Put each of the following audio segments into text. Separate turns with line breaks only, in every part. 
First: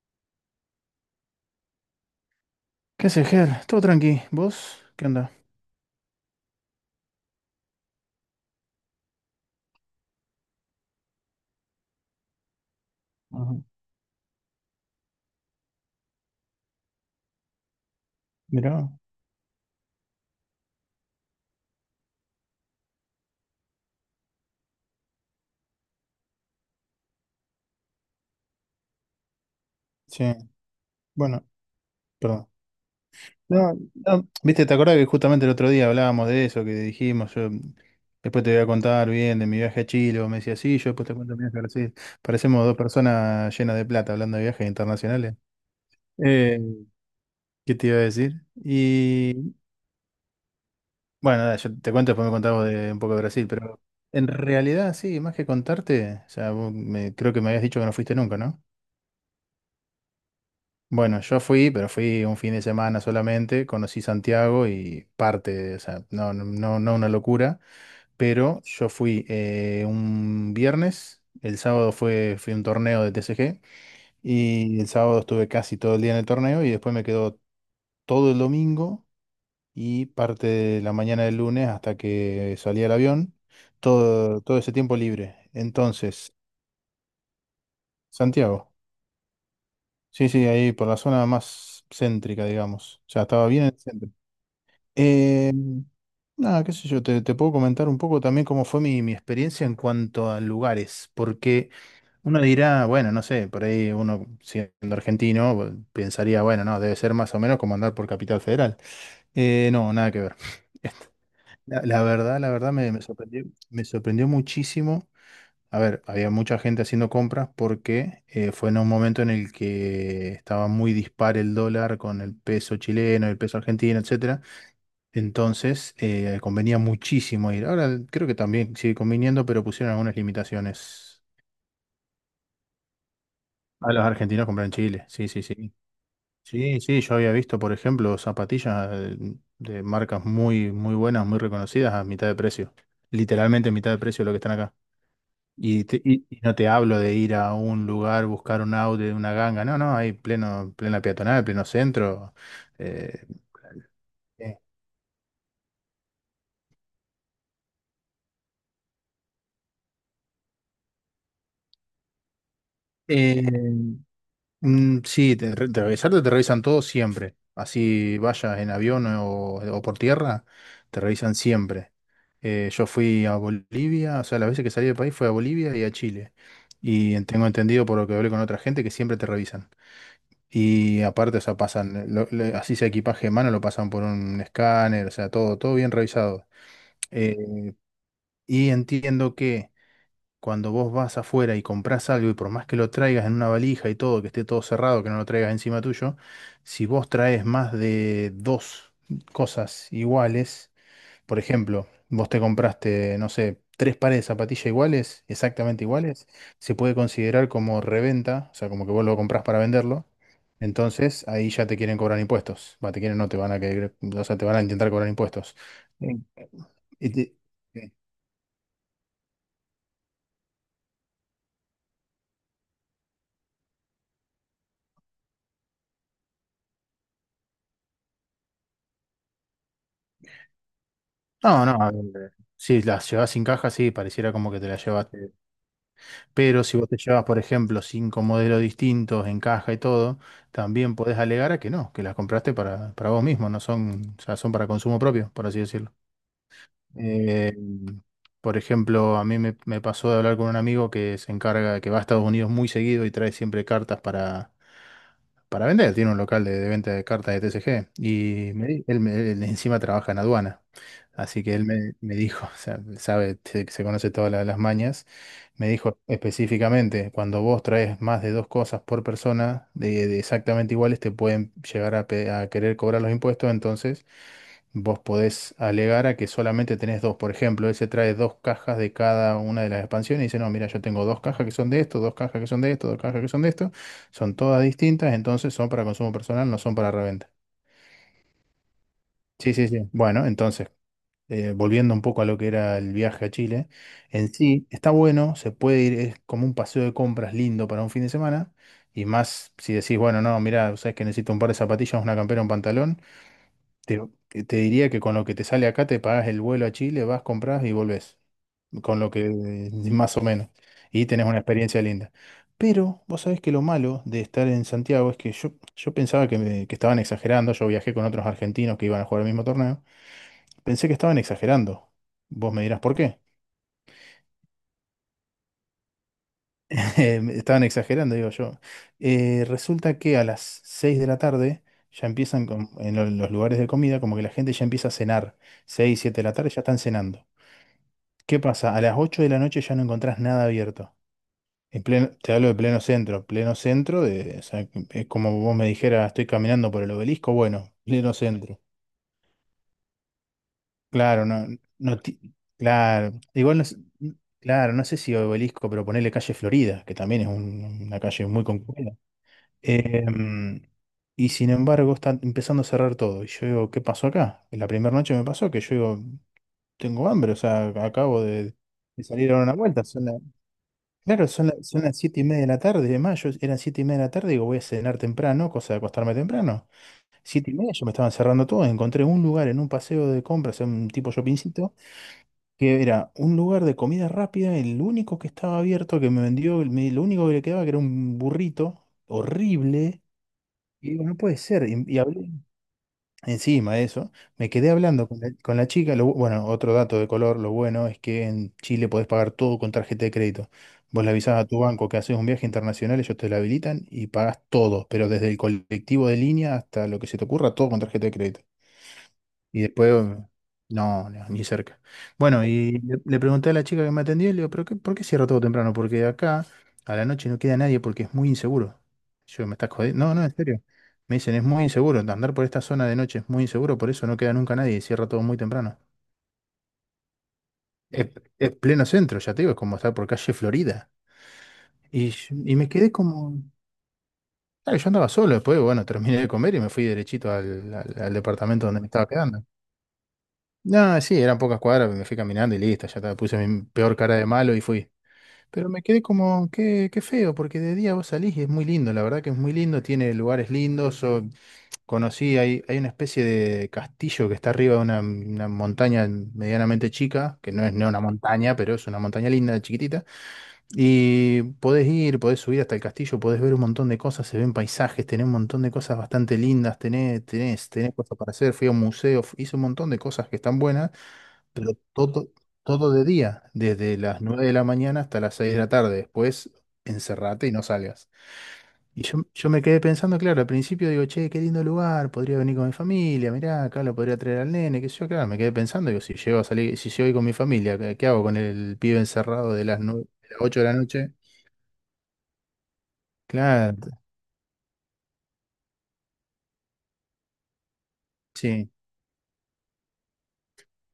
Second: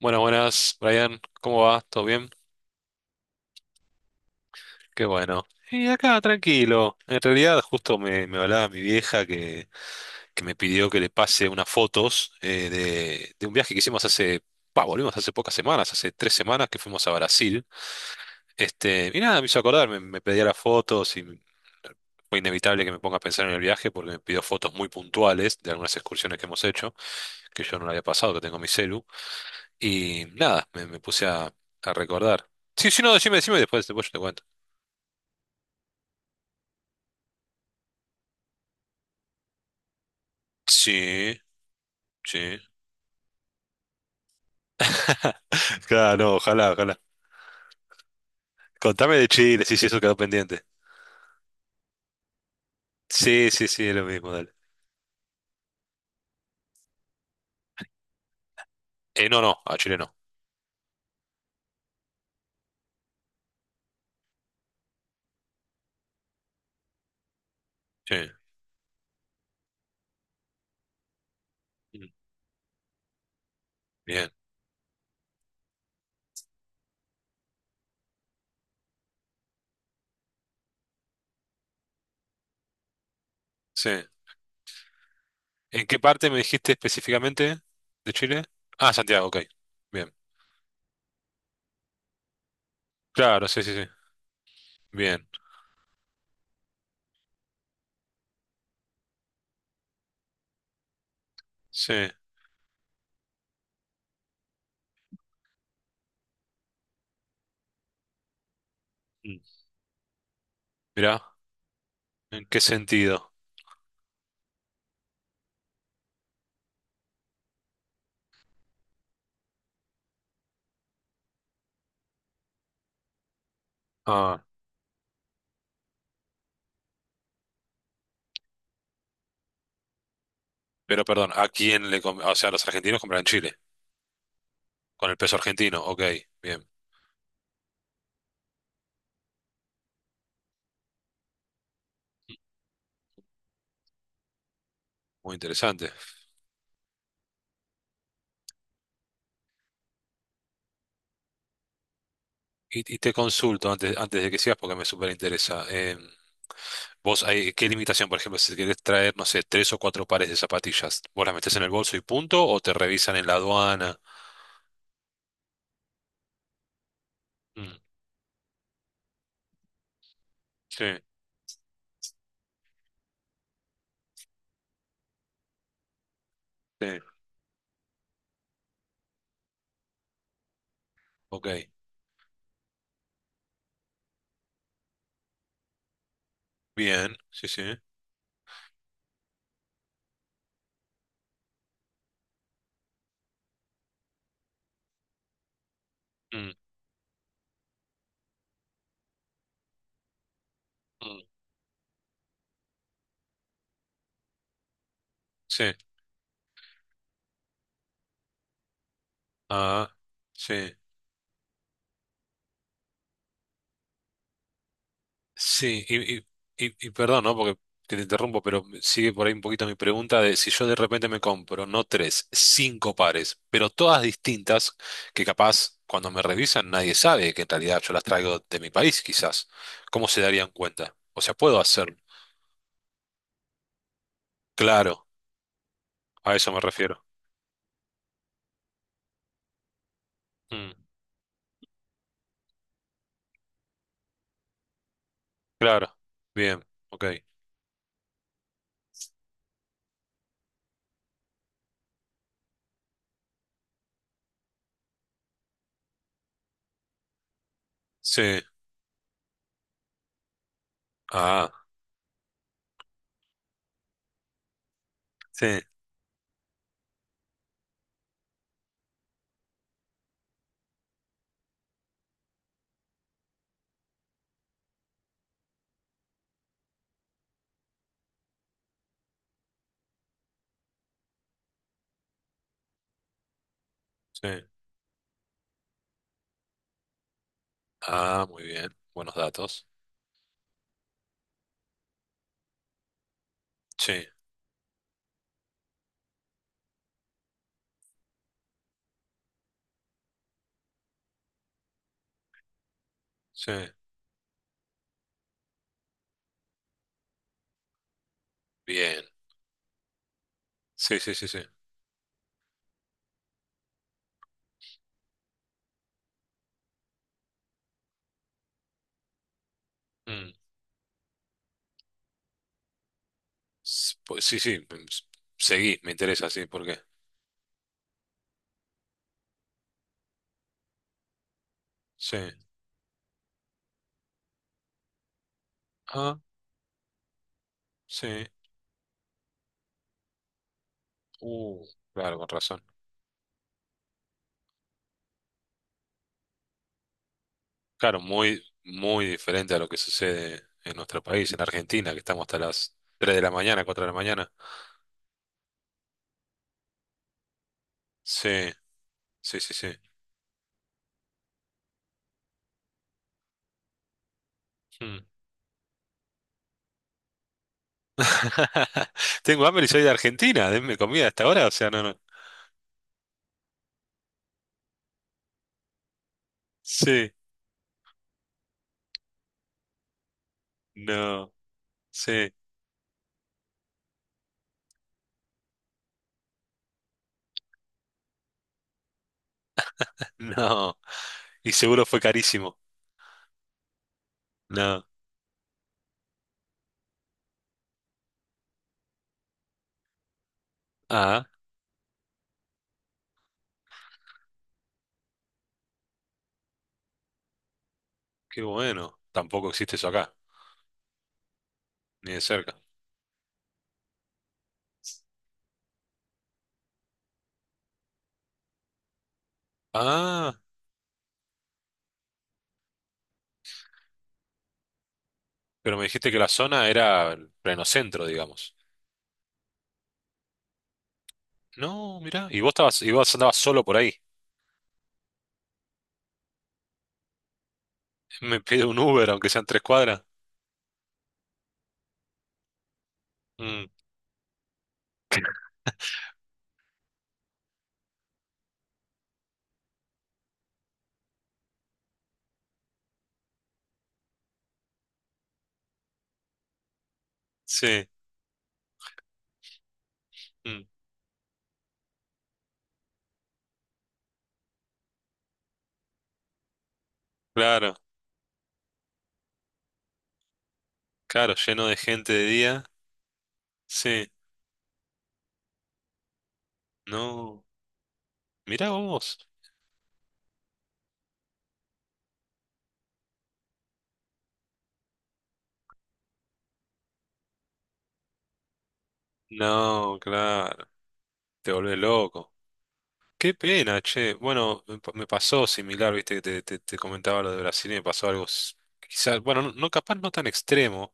Bueno, buenas, Brian, ¿cómo va? ¿Todo bien?
¿Qué haces, Ger? Todo tranqui. ¿Vos?
Qué
¿Qué onda?
bueno. Y acá, tranquilo. En realidad, justo me hablaba mi vieja que me pidió que le pase unas fotos de un
Ajá.
viaje que hicimos volvimos hace pocas semanas, hace 3 semanas que fuimos a Brasil.
Mirá.
Y nada, me hizo acordar, me pedía las fotos y fue inevitable que me ponga a pensar en el viaje porque me pidió fotos muy puntuales de algunas excursiones que hemos hecho, que yo no le había pasado, que tengo en mi celu.
Sí,
Y nada, me puse
bueno,
a
perdón.
recordar. Sí, sí, no, decime, decime y
No,
después, después yo te
no,
cuento.
viste, ¿te acordás que justamente el otro día hablábamos de eso, que dijimos, yo después te voy a contar bien de mi viaje a Chile, vos me decías, sí, yo después te cuento
Sí,
mi viaje a Brasil?
sí.
Parecemos dos personas llenas de plata hablando de viajes internacionales.
Claro, no,
Eh,
ojalá, ojalá.
¿Qué te iba a decir?
Contame de
Y
Chile, sí, sí, eso quedó pendiente.
bueno, nada, yo te cuento, después me contás vos de un poco de Brasil,
Sí, sí,
pero
sí, es lo
en
mismo, dale.
realidad sí, más que contarte, o sea, creo que me habías dicho que no fuiste nunca, ¿no?
No, no, a Chile no.
Bueno, yo fui, pero fui un fin de semana solamente, conocí Santiago y o sea, no, no, no no una locura,
Sí.
pero yo fui un viernes,
Mm,
fui a un torneo de TCG
bien,
y el sábado estuve casi todo el día en el torneo y después me quedó todo el domingo y parte de la mañana del lunes hasta que salí al avión,
sí.
todo, todo ese tiempo libre.
¿En qué parte
Entonces,
me dijiste específicamente de Chile?
Santiago,
Ah, Santiago, ok. Bien.
sí, sí, ahí por la zona más céntrica, digamos, o sea,
Claro,
estaba
sí,
bien en
sí,
el
sí.
centro.
Bien,
Eh, nada, qué sé yo, te puedo comentar un poco también cómo fue mi experiencia en cuanto a lugares, porque
sí.
uno dirá, bueno, no sé, por ahí uno siendo argentino pues, pensaría, bueno, no, debe ser más o menos como andar por Capital Federal.
Mm.
No, nada que ver.
Mirá, ¿en
La
qué
verdad
sentido?
me sorprendió muchísimo. A ver, había mucha gente haciendo compras porque fue en un momento en el que estaba muy dispar el dólar con el peso chileno, el peso argentino, etcétera.
Ah,
Entonces, convenía muchísimo ir. Ahora creo que también sigue conviniendo, pero pusieron algunas
pero
limitaciones
perdón, ¿a quién le O sea, los argentinos compran en Chile,
a los argentinos comprar en Chile.
con el
Sí,
peso
sí, sí.
argentino, ok. Bien,
Sí, sí, yo había visto, por ejemplo, zapatillas de marcas muy, muy buenas, muy reconocidas a mitad de precio. Literalmente a mitad de precio de lo que están acá.
muy interesante.
Y no te hablo de ir a un lugar, buscar un auto de una ganga. No, no, hay pleno, plena peatonal, pleno centro.
Y te
eh,
consulto antes, antes de que sigas porque me súper interesa. Vos, hay, ¿qué limitación? Por ejemplo, si querés traer, no sé, 3 o 4 pares de zapatillas, ¿vos las metés en el bolso y punto? ¿O te revisan en la
eh,
aduana?
Sí, te, re- te revisarte te revisan todo siempre.
Mm,
Así vayas en avión o por tierra,
sí,
te revisan siempre. Yo fui a Bolivia, o sea, las veces que salí del país fui a Bolivia y a Chile.
sí,
Y tengo entendido por lo que hablé con otra gente que siempre te revisan. Y aparte, o sea,
ok.
pasan, así sea equipaje de mano, lo pasan por un escáner, o sea, todo, todo bien revisado.
Bien, sí, sí.
Eh, y entiendo que cuando vos vas afuera y comprás algo y por más que lo traigas en una valija y todo, que esté todo cerrado, que no lo traigas encima tuyo,
Mm,
si vos traes más de dos cosas iguales,
mm,
por ejemplo, vos te compraste, no sé, tres pares de zapatillas iguales,
sí,
exactamente iguales, se puede considerar como reventa, o sea, como que vos lo comprás para
ah,
venderlo.
sí.
Entonces ahí ya te quieren cobrar impuestos. Va, te quieren, no te van a querer, o sea, te van a intentar cobrar impuestos.
Sí,
Eh,
y perdón, ¿no?
este,
Porque te interrumpo, pero sigue por ahí un poquito mi pregunta de si yo de repente me compro, no tres, 5 pares, pero todas distintas, que capaz cuando me revisan nadie sabe que en realidad yo las traigo de mi país, quizás. ¿Cómo se darían cuenta? O sea, puedo
No, no, a
hacerlo.
ver, si las llevas sin caja, sí, pareciera como que te las
Claro,
llevaste.
a eso me
Pero si vos te
refiero.
llevas, por ejemplo, cinco modelos distintos en caja y todo,
Mm,
también podés alegar a que no, que las compraste para vos mismo, no son, o sea, son para consumo propio, por así decirlo.
claro, bien, ok.
Eh, por ejemplo, a mí me pasó de hablar con un amigo que se encarga, que va a Estados Unidos muy seguido y trae siempre cartas para vender, tiene un local de venta de cartas de TCG
Sí,
y me di- él, me- él encima trabaja en aduana, así
ah,
que él me dijo, o sea, sabe, se conoce todas las mañas,
sí,
me dijo específicamente, cuando vos traes más de dos cosas por persona de exactamente iguales, te pueden llegar a, a querer cobrar los impuestos, entonces vos podés alegar a que solamente tenés dos. Por ejemplo, él se trae dos cajas de cada una de las expansiones y dice, no, mira, yo tengo dos cajas que son de esto, dos cajas que son de esto, dos cajas que son de esto.
sí.
Son todas distintas, entonces son para consumo personal, no son para reventa.
Ah, muy bien, buenos
Sí,
datos.
sí, sí. Bueno, entonces, volviendo un poco a lo que era el viaje a Chile,
Sí,
en sí está bueno, se puede ir, es como un paseo de compras lindo para un fin de semana. Y más si decís, bueno, no, mira, sabes que necesito un par de zapatillas, una campera, un pantalón.
sí,
Te, te diría que con lo que te sale acá te pagas el vuelo a Chile, vas, compras y volvés. Con
bien.
lo que más o menos.
Sí,
Y
sí,
tenés
sí, sí.
una experiencia linda. Pero vos sabés que lo malo de estar en Santiago es que yo pensaba que, que estaban exagerando. Yo viajé con otros argentinos que iban a jugar el mismo torneo.
Mm.
Pensé que estaban exagerando. Vos me dirás por qué.
Pues sí, sí, mm, seguí, me interesa, sí, ¿por qué?
Estaban exagerando, digo yo. Resulta que a las 6 de la tarde ya
Sí,
empiezan los lugares de comida, como que la gente ya empieza a cenar. seis siete
ah,
de la tarde ya están cenando.
sí,
¿Qué pasa? A las 8 de la noche ya no encontrás nada abierto.
uh, claro, con
Te hablo de
razón.
pleno centro. Pleno centro de, o sea, es como vos me dijeras, estoy caminando por el obelisco, bueno,
Claro,
pleno
muy,
centro.
muy diferente a lo que sucede en nuestro
Claro,
país, en
no,
Argentina, que
no, ti-
estamos hasta las 3
claro,
de la
igual
mañana, 4 de la mañana.
claro, no sé si obelisco, pero ponerle calle Florida, que también es una calle
Sí,
muy concurrida.
sí, sí, sí.
Em, y sin embargo, está empezando a cerrar todo. Y yo digo, ¿qué pasó acá? En la primera
Mm.
noche me pasó que yo digo, tengo hambre, o sea, acabo de salir a dar
Tengo
una
hambre y soy
vuelta.
de Argentina, denme comida hasta
Claro,
ahora, o sea, no,
son las
no.
7:30 de la tarde, de mayo. Eran 7:30 de la tarde, digo, voy a cenar temprano, cosa de acostarme temprano.
Sí,
7:30 yo me estaban cerrando todo, encontré un lugar en un paseo de compras, en un tipo
no,
shoppingcito,
sí,
que era un lugar de comida rápida, el único que estaba abierto, que me vendió, lo único que le quedaba que era un burrito horrible,
no.
y digo, no puede
Y
ser,
seguro
y
fue
hablé.
carísimo.
Encima de eso, me quedé
No.
hablando con la chica. Lo bueno, otro dato de color, lo bueno es que en Chile podés pagar todo con tarjeta de crédito. Vos le
Ah,
avisás a tu banco que haces un viaje internacional, ellos te la habilitan y pagás todo, pero desde el colectivo de línea hasta lo que se te ocurra, todo con tarjeta de crédito.
qué bueno. Tampoco
Y
existe eso
después,
acá,
no, no, ni cerca.
ni de
Bueno,
cerca.
y le pregunté a la chica que me atendió, y le digo, ¿pero qué, por qué cierra todo temprano? Porque acá a la noche no queda nadie porque es muy inseguro. Yo, ¿me estás jodiendo? No, no, en
Ah,
serio. Me dicen, es muy inseguro, andar por esta zona de noche es muy inseguro, por eso no queda nunca nadie y cierra todo muy
pero
temprano.
me dijiste que la zona era el pleno centro,
Es, es
digamos.
pleno centro, ya te digo, es como estar por calle Florida.
No, mirá, y vos
Y me
estabas, y
quedé
vos
como...
andabas solo por ahí.
Claro, yo andaba solo, después, bueno, terminé de comer y me fui derechito al al
Me pide
departamento
un
donde me estaba
Uber, aunque
quedando.
sean 3 cuadras.
No, sí, eran pocas cuadras, me fui caminando y listo, ya está, puse mi
Mm,
peor cara de malo y fui. Pero me quedé como, qué, qué feo, porque de día vos salís y es muy lindo, la verdad que es muy lindo, tiene lugares lindos. Conocí, hay una especie de castillo que está arriba de una montaña medianamente chica, que no es
sí,
no una montaña, pero es una montaña linda, chiquitita.
mm,
Y podés ir, podés subir hasta el castillo, podés ver un montón de cosas, se ven paisajes, tenés un montón de cosas bastante lindas,
claro,
tenés cosas para hacer, fui a un museo, hice un montón de cosas que están buenas.
claro, lleno
Pero
de gente de
todo,
día.
todo de día, desde
Sí,
las 9 de la mañana hasta las 6 de la tarde. Después
no.
encerrate y no salgas.
Mirá
Y
vos.
yo me quedé pensando, claro, al principio digo, che, qué lindo lugar, podría venir con mi familia, mirá, acá lo podría traer al nene, qué sé yo, claro, me quedé pensando, digo, si llego a salir, si llego a ir con mi familia, qué hago con el pibe encerrado de las
No,
nueve de las ocho de
claro,
la noche?
te volvés loco. Qué pena,
Claro,
che. Bueno, me pasó similar, viste, que te comentaba lo de Brasil y me pasó algo,
sí,
quizás, bueno, no, no, capaz no tan extremo.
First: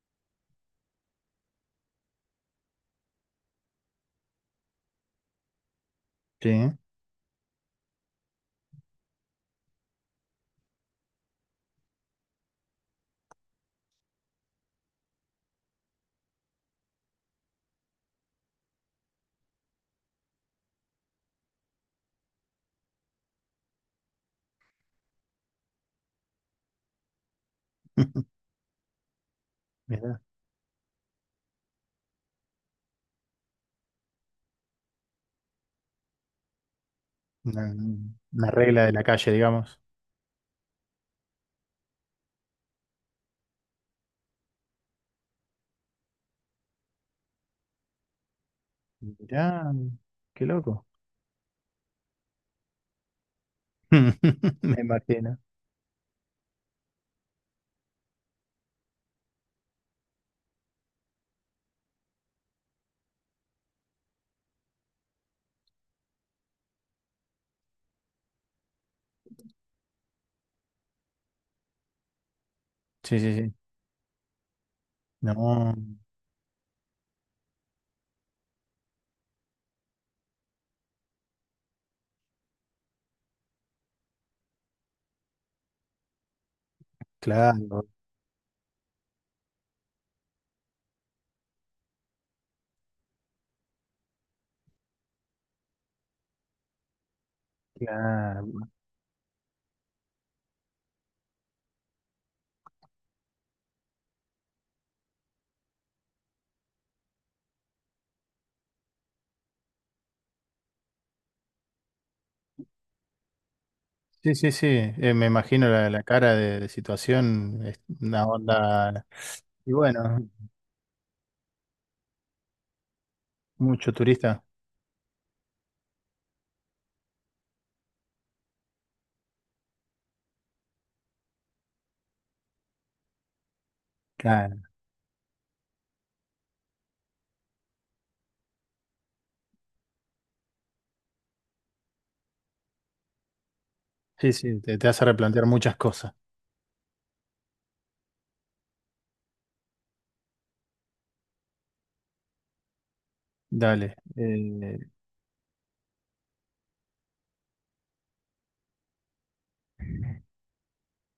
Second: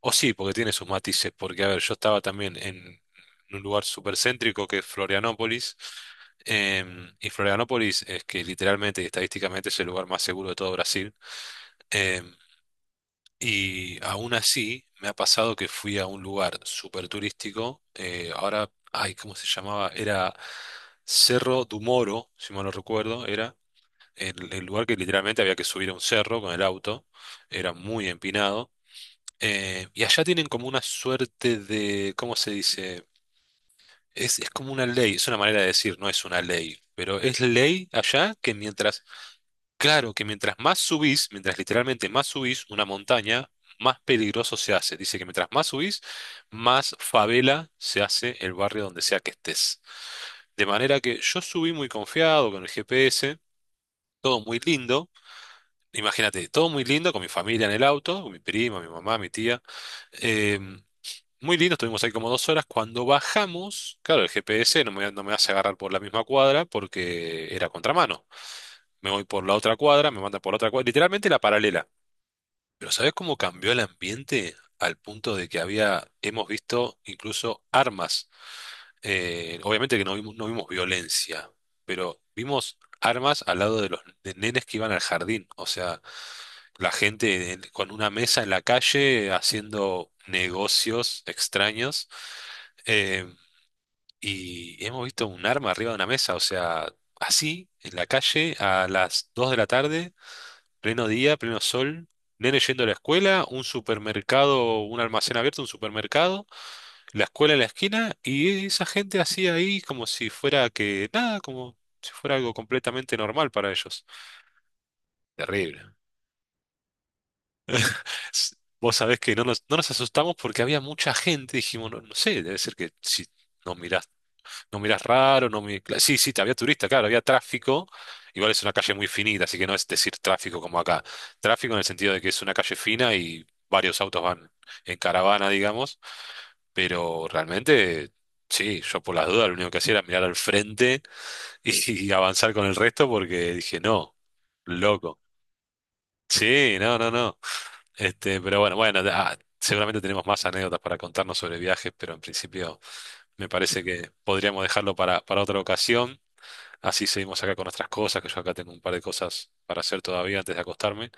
O sí, porque tiene sus matices, porque a ver, yo estaba también en un lugar súper céntrico que es Florianópolis,
sí. ¿eh?
y Florianópolis es que literalmente y estadísticamente es el lugar más seguro de todo Brasil, em, y aún así me ha pasado que fui a un lugar súper turístico, ahora, ay, ¿cómo se llamaba? Era Cerro do Moro, si mal no recuerdo, era el lugar que literalmente había que subir a un cerro con el auto, era muy empinado y
Mirá,
allá tienen como una suerte de, ¿cómo se dice? Es como una ley, es una manera de decir, no es una ley, pero es
una,
ley allá
una
que
regla de
mientras,
la calle, digamos.
claro, que mientras más subís, mientras literalmente más subís una montaña, más peligroso se hace. Dice que mientras más subís, más favela se hace el barrio donde sea que
Mirá,
estés.
qué
De
loco.
manera que yo subí muy confiado con el GPS, todo muy
Me
lindo.
imagino.
Imagínate, todo muy lindo con mi familia en el auto, con mi prima, mi mamá, mi tía. em, muy lindo, estuvimos ahí como 2 horas. Cuando bajamos, claro, el GPS no me hace agarrar por la misma cuadra porque era contramano. Me voy por la otra cuadra, me manda por la otra cuadra, literalmente la paralela. Pero ¿sabes
Sí, sí,
cómo
sí.
cambió el ambiente al punto de que
No,
había, hemos visto incluso armas? Obviamente que no vimos, no vimos violencia, pero vimos armas al lado de los de nenes que iban al jardín. O sea, la gente
claro,
con una mesa en la calle haciendo negocios extraños. eh, y hemos visto un arma arriba de una mesa. O sea, así, en la calle,
claro.
a las 2 de la tarde. Pleno día, pleno sol, nene yendo a la escuela, un supermercado, un almacén abierto, un supermercado, la escuela en la esquina y esa gente así ahí como si fuera que nada, como si fuera algo completamente normal para ellos.
Sí, sí, sí. Me imagino
Terrible.
la cara de situación, es una
S- Vos
onda.
sabés que no nos,
Y
no nos
bueno,
asustamos porque había mucha gente, dijimos, no, no sé, debe ser que si nos
mucho
mirás.
turista.
No miras raro, no mi- cla- Sí, sí, había turista, claro, había tráfico. Igual es una calle muy finita, así que no es decir tráfico como acá. Tráfico en el sentido de que es una calle fina y varios autos van
Claro.
en caravana, digamos. Pero realmente, sí, yo por las dudas lo único que hacía era mirar al frente y, y avanzar con el resto porque dije, no,
Sí, sí, te hace
loco.
replantear muchas cosas.
Sí, no, no, no. Pero bueno, bueno, ah, seguramente tenemos más anécdotas para contarnos sobre viajes, pero en principio me parece
Dale.
que podríamos dejarlo para otra ocasión. Así seguimos acá con nuestras cosas, que yo acá tengo un par de cosas para hacer todavía antes de acostarme.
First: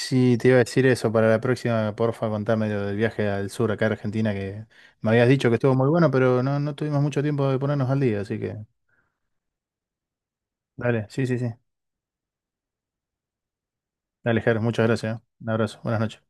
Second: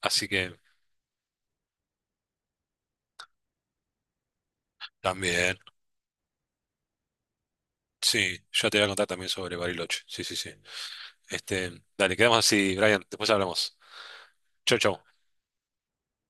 Así
te iba
que
a decir eso para la próxima, porfa, contame lo del viaje al sur acá a Argentina, que me habías dicho que
también,
estuvo muy bueno, pero no, no tuvimos mucho tiempo de ponernos al día,
sí,
así que
yo te voy a contar también sobre Bariloche. Sí, sí, sí.
dale, sí, sí, sí.
Dale, quedamos así, Brian. Después hablamos.
Dale, Ger,
Chau,
muchas
chau.
gracias. ¿Eh? Un abrazo, buenas noches.